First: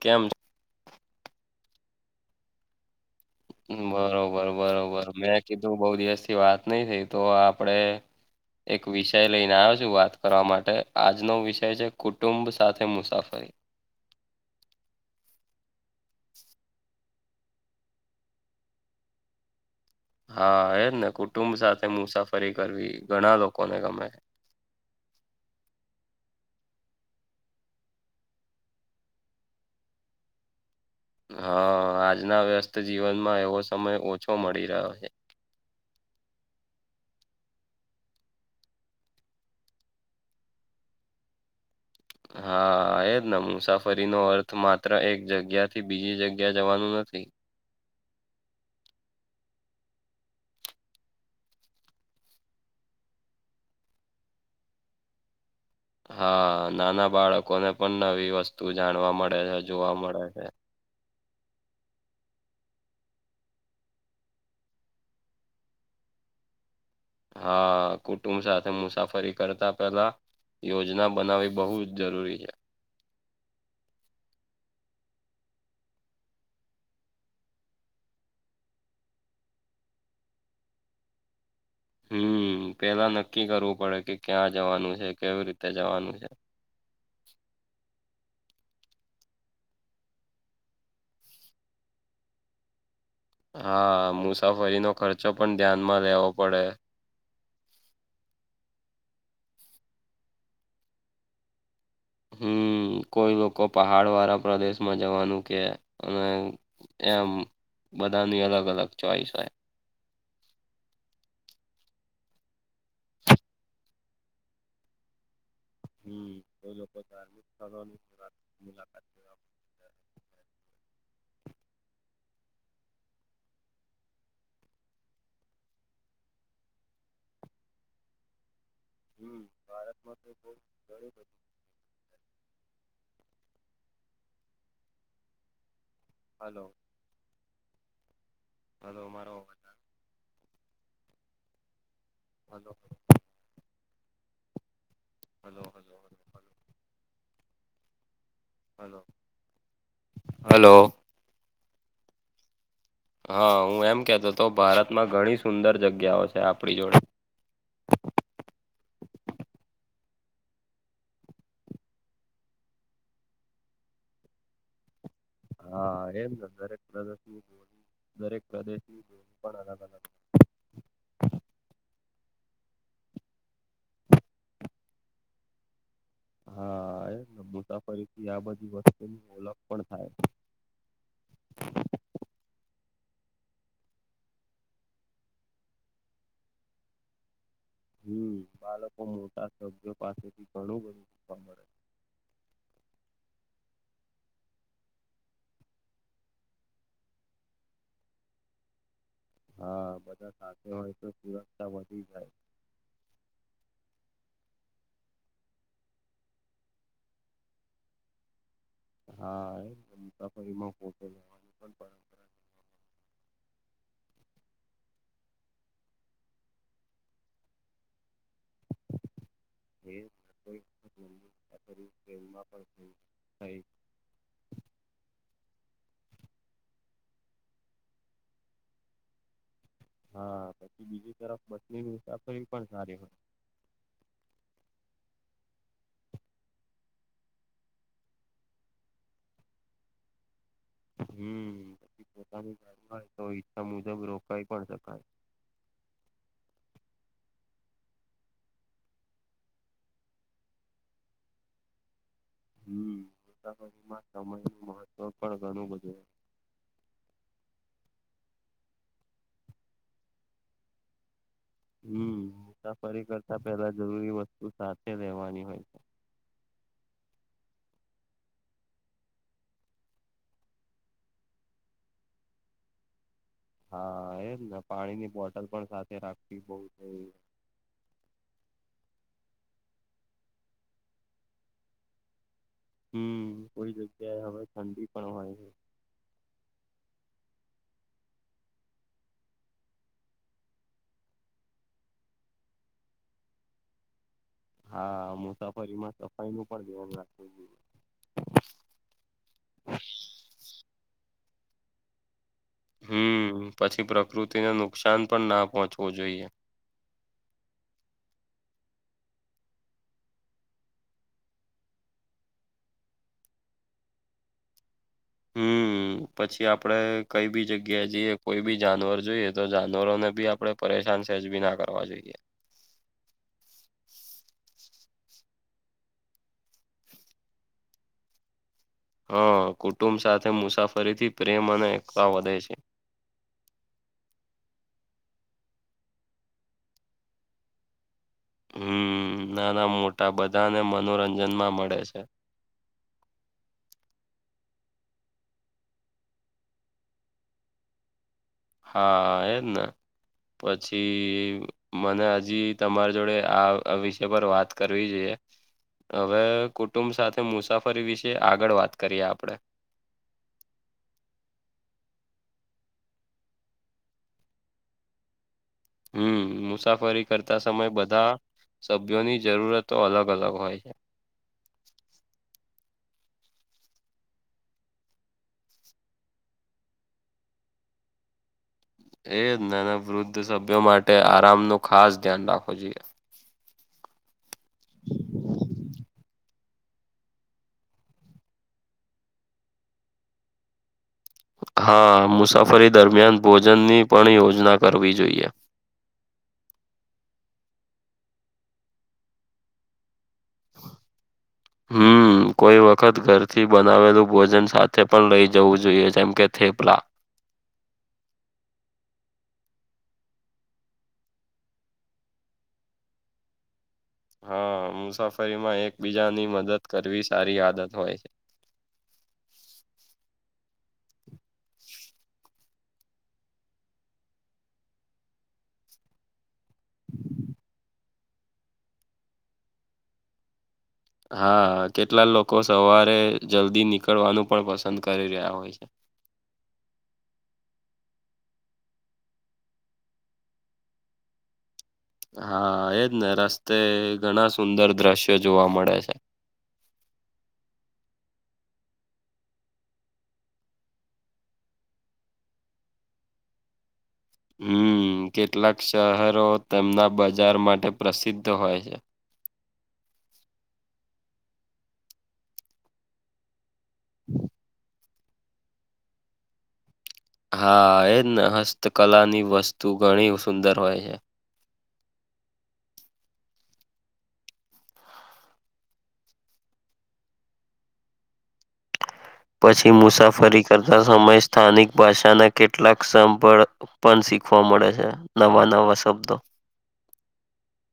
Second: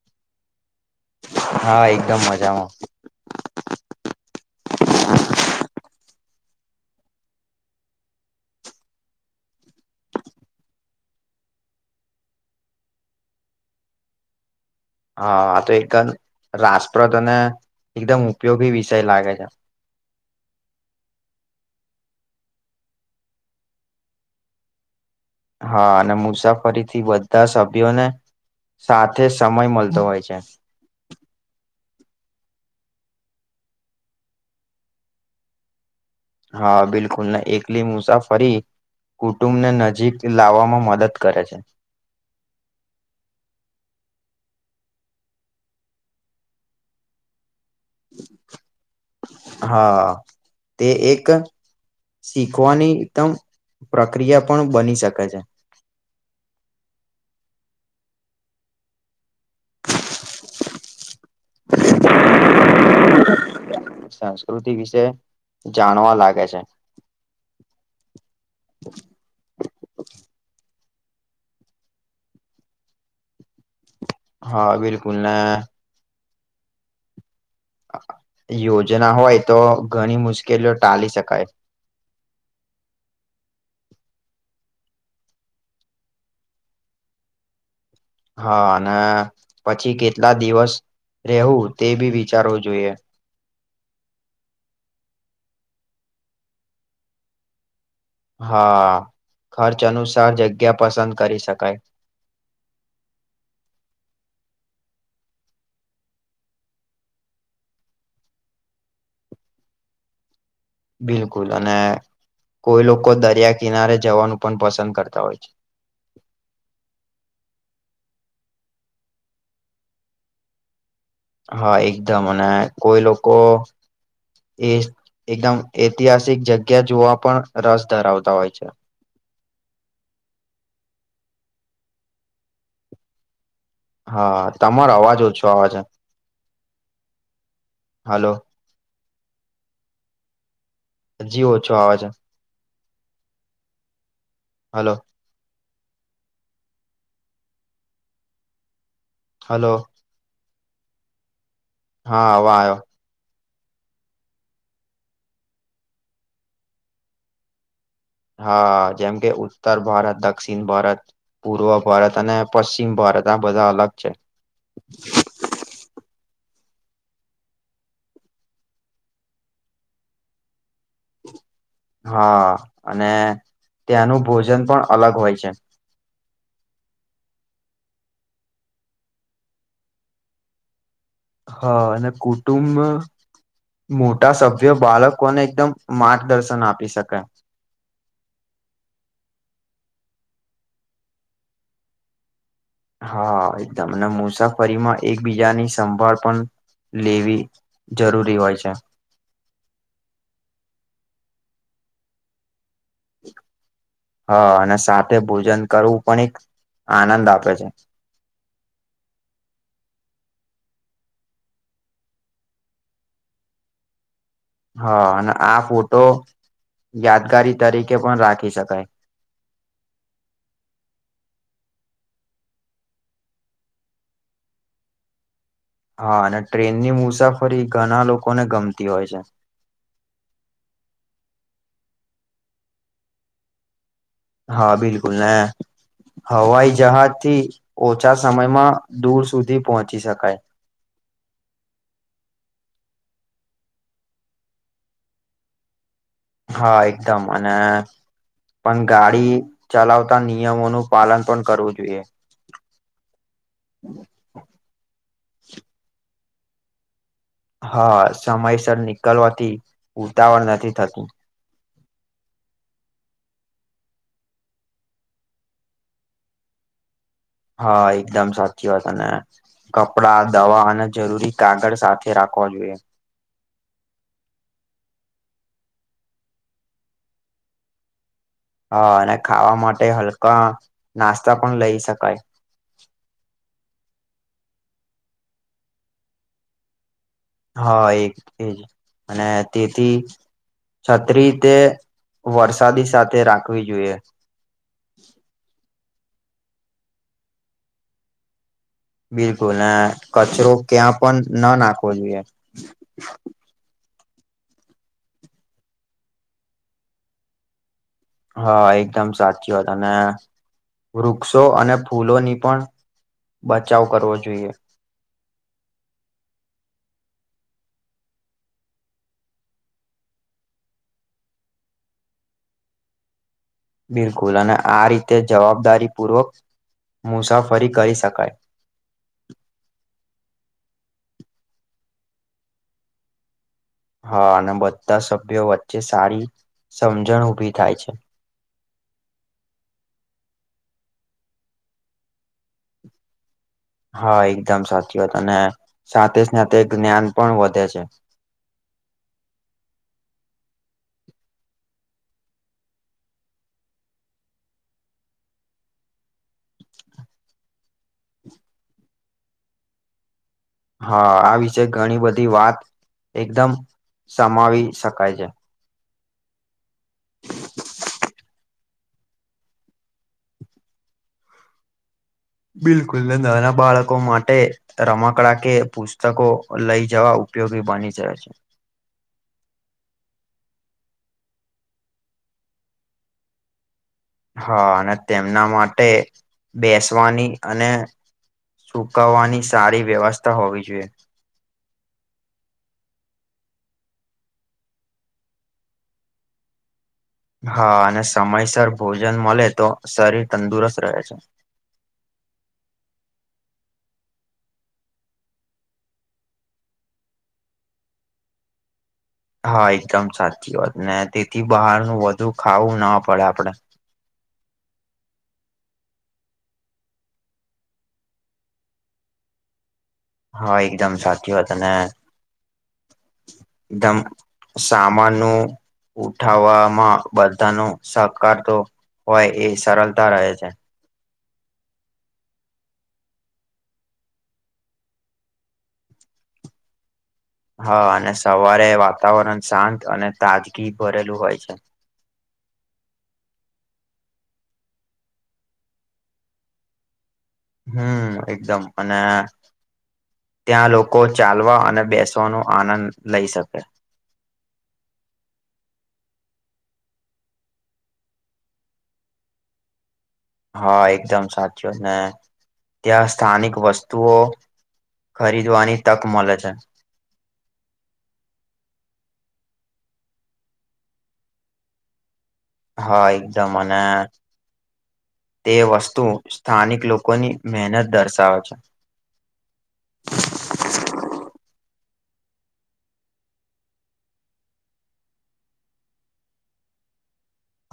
કેમ હા એકદમ મજામાં બરોબર બરોબર મેં કીધું બહુ દિવસ થી વાત નઈ થઈ તો આપડે એક વિષય લઈને આવ્યો છું વાત કરવા માટે આજનો વિષય છે કુટુંબ સાથે મુસાફરી હા આ તો એકદમ રાસપ્રદ અને એકદમ ઉપયોગી વિષય લાગે છે હા એજ ને કુટુંબ સાથે મુસાફરી કરવી ઘણા લોકોને ગમે હા અને મુસાફરી થી બધા સભ્યોને સાથે સમય મળતો હોય છે હા આજના વ્યસ્ત જીવનમાં એવો સમય ઓછો મળી રહ્યો છે હા બિલકુલ ના એકલી મુસા ફરી કુટુંબને નજીક લાવવામાં મદદ કરે છે હા એજ ને મુસાફરી નો અર્થ માત્ર એક જગ્યા થી બીજી જગ્યા જવાનું નથી [inaudible] હા તે એક શીખવાની એકદમ પ્રક્રિયા પણ બની શકે છે હા નાના બાળકો ને પણ નવી વસ્તુ જાણવા મળે છે જોવા મળે છે સંસ્કૃતિ વિશે જાણવા લાગે છે હા કુટુંબ સાથે મુસાફરી કરતા પેલા યોજના બનાવવી બહુ જ જરૂરી છે હા બિલકુલ ના યોજના હોય તો ઘણી મુશ્કેલીઓ ટાલી શકાય હમ પેલા નક્કી કરવું પડે કે ક્યાં જવાનું છે કેવી રીતે જવાનું છે હા અને પછી કેટલા દિવસ રહેવું તે બી વિચારવું જોઈએ હા મુસાફરીનો ખર્ચો પણ ધ્યાનમાં લેવો પડે હા ખર્ચ અનુસાર જગ્યા પસંદ કરી શકાય હમ્મ કોઈ લોકો પહાડ વાળા પ્રદેશમાં જવાનું કે અને એમ બધાની અલગ અલગ ચોઈસ હોય બિલકુલ અને કોઈ લોકો દરિયા કિનારે જવાનું પણ પસંદ કરતા હોય છે હમ્મ એ લોકો ધાર્મિક સ્થળોની મુ મુલાકાત લેવા હા એકદમ અને કોઈ લોકો એ એકદમ ઐતિહાસિક જગ્યા જોવા પણ રસ ધરાવતા હોય છે હમ્મ ભારતમાં તો બ ગણી બધું હા તમારો અવાજ ઓછો આવે છે હલો હાલો હાલો મારો હજી ઓછો આવે છે hello hello hello hello hello hello hello હા હ વા આવ્યો હા હું એમ કેતો હતો ભારતમાં ઘણી સુંદર જગ્યાઓ છે આપણી જોડે હા જેમ કે ઉત્તર ભારત દક્ષિણ ભારત પૂર્વ ભારત અને પશ્ચિમ ભારત આ બધા અલગ છે હા એમ કે દરેક પ્રદેશની હો દરેક પ્રદેશની હો પણ અલગ અલગ હા અને ત્યાંનું ભોજન પણ અલગ હોય છે હા એમને મુસાફરી થી આ બધી વસ્તુની ઓળખ પણ થાય હા અને કુટુંબ મોટા સભ્ય બાળકોને એકદમ માર્ગદર્શન આપી શકાય હમ્મ બાળકો મોટા સભ્યો પાસેથી ઘણું બધું શીખવા મળે હા એકદમ ને મુસાફરીમાં એકબીજાની સંભાળ પણ લેવી જરૂરી હોય છે હા બધા સાથે હોય તો સુરક્ષા વધી જાય હ અને સાથે ભોજન કરવું પણ એક આનંદ આપે છે હા એમ [unintelligible] હા અને આ ફોટો યાદગારી તરીકે પણ રાખી શકાય છે કોઈ વખત લંબી મુસાફરી ટ્રેનમાં પણ થઈ થઈ હા અને ટ્રેન ની મુસાફરી ઘણા લોકોને ગમતી હોય છે હા. પછી બીજી તરફ બસની મુસાફરી પણ સારી હોય. હા, બિલકુલ ને હવાઈ જહાજ થી ઓછા સમયમાં દૂર સુધી પહોંચી શકાય. હમ્મ પછી પોતાની ઘરમાંય તો ઈચ્છા મુજબ રોકાઈ પણ શકાય હા એકદમ અને પણ ગાડી ચલાવતા નિયમોનું પાલન પણ કરવું જોઈએ હમ્મ મુસાફરી મા સમય નું મહત્વ પણ ઘણું બધું હા સમયસર નીકળવાથી ઉતાવળ નથી થતું હમ્મ. મુસાફરી કરતા પેલા જરૂરી વસ્તુ સાથે રહેેવાની હોય છે. હા, એકદમ સાચી વાત, અને કપડા, દવા અને જરૂરી કાગળ સાથે રાખવા જોઈએ. હા એજ ને. પાણી ની બોટલ પણ સાથે રાખવી [unintelligible] હા, અને ખાવા માટે હલકા નાસ્તા પણ લઈ શકાય. હમ્મ. કોઈ જગ્યાએ હવે ઠંડી પણ હોય છે. હા એક એજ. અને તેથી છત્રી તે વરસાદી સાથે રાખવી જોઈએ. હા. મુસાફરી માં સફાઈ નું પણ ધ્યાન રાખવું જોઈએ. બિલકુલ. અહ કચરો ક્યાં પણ ન નાખવો જોઈએ. હમ્મ. પછી પ્રકૃતિને નુકસાન પણ ના પહોંચવું જોઈએ. હા, એકદમ સાચી વાત. અને વૃક્ષો અને ફૂલોની પણ બચાવ કરવો જોઈએ હમ્મ. પછી આપડે કઈ બી જગ્યાએ જઈએ કોઈ બી જાનવર જોઈએ તો, જાનવરોને બી આપડે પરેશાન સહેજ બી ના કરવા જોઈએ. બિલકુલ. અને આ રીતે જવાબદારી પૂર્વક મુસાફરી કરી શકાય. હા. કુટુંબ સાથે મુસાફરીથી પ્રેમ અને એકતા વધે છે. હા. અને બધા સભ્યો વચ્ચે સારી સમજણ ઊભી થાય છે. હમ્મ, નાના મોટા બધાને મનોરંજન માં મળે છે. હા એકદમ સાચી વાત, અને સાથે-સાથે જ્ઞાન પણ વધે છે. હા એજ ને. પછી મને હજી તમારી જોડે આ વિષય પર વાત કરવી જોઈએ. હવે કુંટુંબ સાથે મુસાફરી વિશે આગળ વાત કરીએ આપણે. હા, આ વિશે ઘણી બધી વાત એકદમ સમાવી શકાય છે. હમ્મ. મુસાફરી કરતા સમય બધા સભ્યોની જરૂરતો અલગ-અલગ હોય છે. બિલકુલ. ને નાના બાળકો માટે રમકડા કે પુસ્તકો લઈ જવા ઉપયોગી બની જાય છે. એ જ. નાના વૃદ્ધ સભ્યો માટે આરામ નો ખાસ ધ્યાન રાખવો જોઈએ. હા અને તેમના માટે, બેસવાની અને સુકાવાની સારી વ્યવસ્થા હોવી જોઈએ. હા. મુસાફરી દરમિયાન ભોજન ની પણ યોજના કરવી જોઈએ. હા. અને સમયસર ભોજન મલે તો શરીર તંદુરસ્ત રહે છે. હમ્મ. હમ્મ. કોઈ વખત ઘરથી બનાવેલું ભોજન સાથે પણ લઇ જવું જોઈએ, જેમ કે થેપલા. હા, એકદમ સાચી વાત, ને તેથી બહારનું વધુ ખાવું ના પડે આપડે. હા, મુસાફરીમાં એકબીજાની મદદ કરવી સારી આદત હોય છે. હા, એકદમ સાચી વાત. અને [inaudible] ધમ સામાન નું ઉઠાવામાં બધા નું સહકાર તો હોય એ સરલતા રહે છે. હા. કેટલા લોકો સવારે જલ્દી નીકળવાનું પણ પસંદ કરી રહ્યા હોય છે. હા. અને સવારે વાતાવરણ શાંત અને તાજગી ભરેલું હોય છે. હા, એજ ને રસ્તે ઘણા સુંદર દ્રશ્ય જોવા મળે છે. હમ્મ, એકદમ અને ત્યાં લોકો ચાલવા અને બેસવાનો આનંદ લઈ શકે. હમ્મ, કેટલાક શહરો તેમના બજાર માટે પ્રસિદ્ધ હોય છે. હા, એકદમ સાચું, ને ત્યાં સ્થાનિક વસ્તુઓ ખરીદવાની તક મલે છે. હા, એજ ને હસ્તકલાની વસ્તુ ઘણી સુંદર હોય છે. હા, એકદમ અને તે વસ્તુ સ્થાનિક લોકોની મહેનત દર્શાવે છે. પછી મુસાફરી કરતા સમય સ્થાનિક ભાષાના કેટલાક સંભળ પણ શીખવા મળે છે નવા, નવા શબ્દો.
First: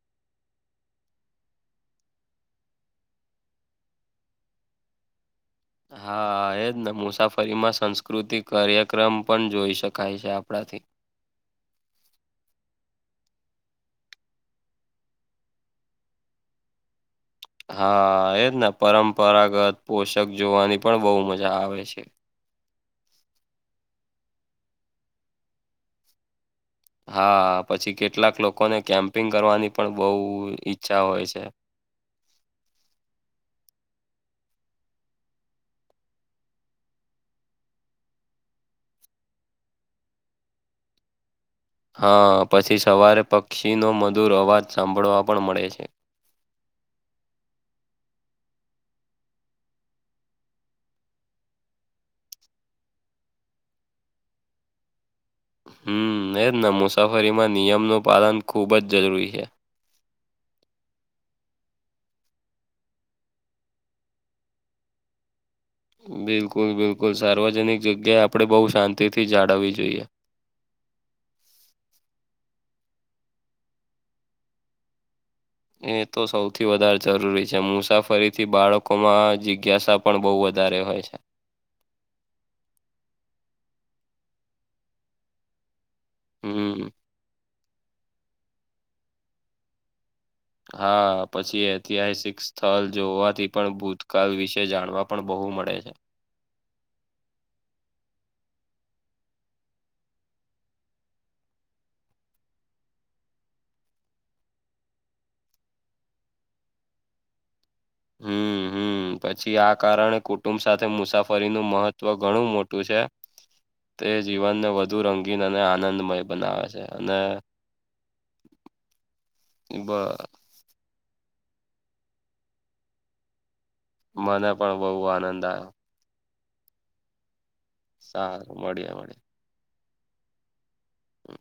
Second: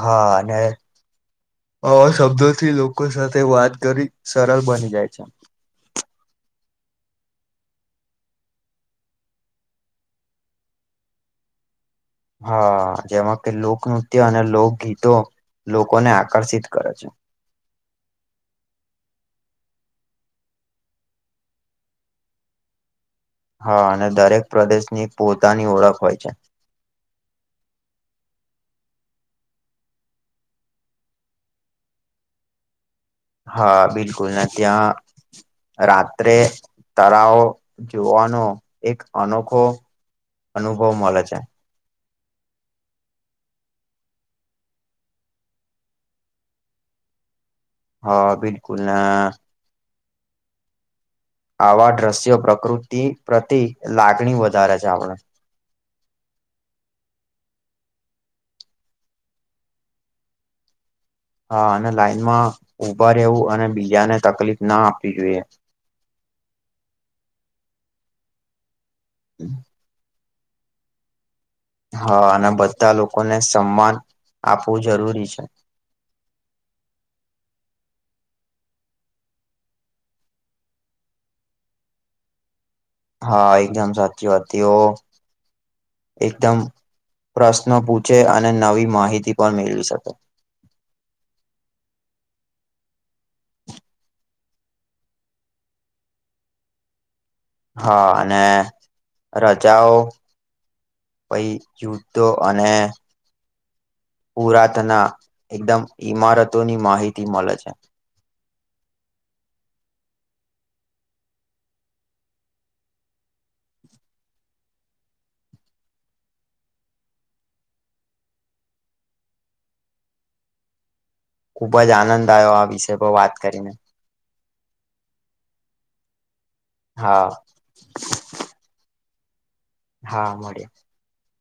હા અને અવા શબ્દોથી લોકો સાથે વાત કરી સરળ બની જાય છે. હા, એજ ને મુસાફરીમાં સંસ્કૃતિક કાર્યક્રમ પણ જોઈ શકાય છે આપળા થી. હા, જેમાં કે લોકનૃત્ય અને લોકગીતો લોકોને આકર્ષિત કરે છે. હા, એજ ને પરંપરાગત પોષાક જોવાની પણ બહુ મજા આવે છે. હા, અને દરેક પ્રદેશની પોતાની ઓળખ હોય છે. હા પછી કેટલાક લોકોને કેમ્પિંગ કરવાની પણ બહુ ઈચ્છા હોય છે. હા, બિલકુલ ને ત્યાં રાત્રે તરાવ જોવાનો એક અનોખો અનુભવ મલે છે. હા, પછી સવારે પક્ષીનો મધુર અવાજ સાંભળવા પણ મળે છે. હા, બિલકુલ ને આવા દ્રશ્યો પ્રકૃતિ પ્રતિ લાગણી વધારે છે આપળે. હમ્મ, એજ ને મુસાફરીમાં નિયમનો પાલન ખૂબ જ જરૂરી છે. હા, અને લાઈનમાં ઉભા રેવું અને બીજાને તકલીફ ના આપી જોઈએ. બિલકુલ બિલકુલ સાર્વજનિક જગ્યાએ આપળે બો શાંતિથી જાનાવી જોઈએ. હા અને બધા લોકોને સન્માન આપવું જરૂરી છે. એ તો સૌથી વધારે જરૂરી છે મુસાફરીથી બાળકોમાં જિજ્ઞાસા પણ બહુ વધારે હોય છે. હા, એકદમ સાચી વાત થી ઓ એકદમ હમ પ્રશ્નો પૂછે અને નવી માહિતી પણ મેળવી શકે. હા, પછી ઐતિહાસિક સ્થલ જોવાથી પણ ભૂતકાળ વિશે જાણવા પણ બહુ મળે છે. હા, અને રજાઓ પહી યુધ્ધો અને પુરાતના એકદમ ઈમારતોની માહિતી મલે છે. હમ્મ, હમ્મ. હમ્મ, પછી આ કારણે કુટુંબ સાથે મુસાફરીનું મહત્વ ઘણું મોટું છે. તે જીવનને વધુ રંગીન અને આનંદમય બનાવે છે અને એબા ખુબ જ આનંદ આવ્યો આ વિષય પર વાત કરીને. મને પણ બહુ આનંદ આયો. હા. સારું મળીએ મળીએ. હા મળીએ. હમ્મ.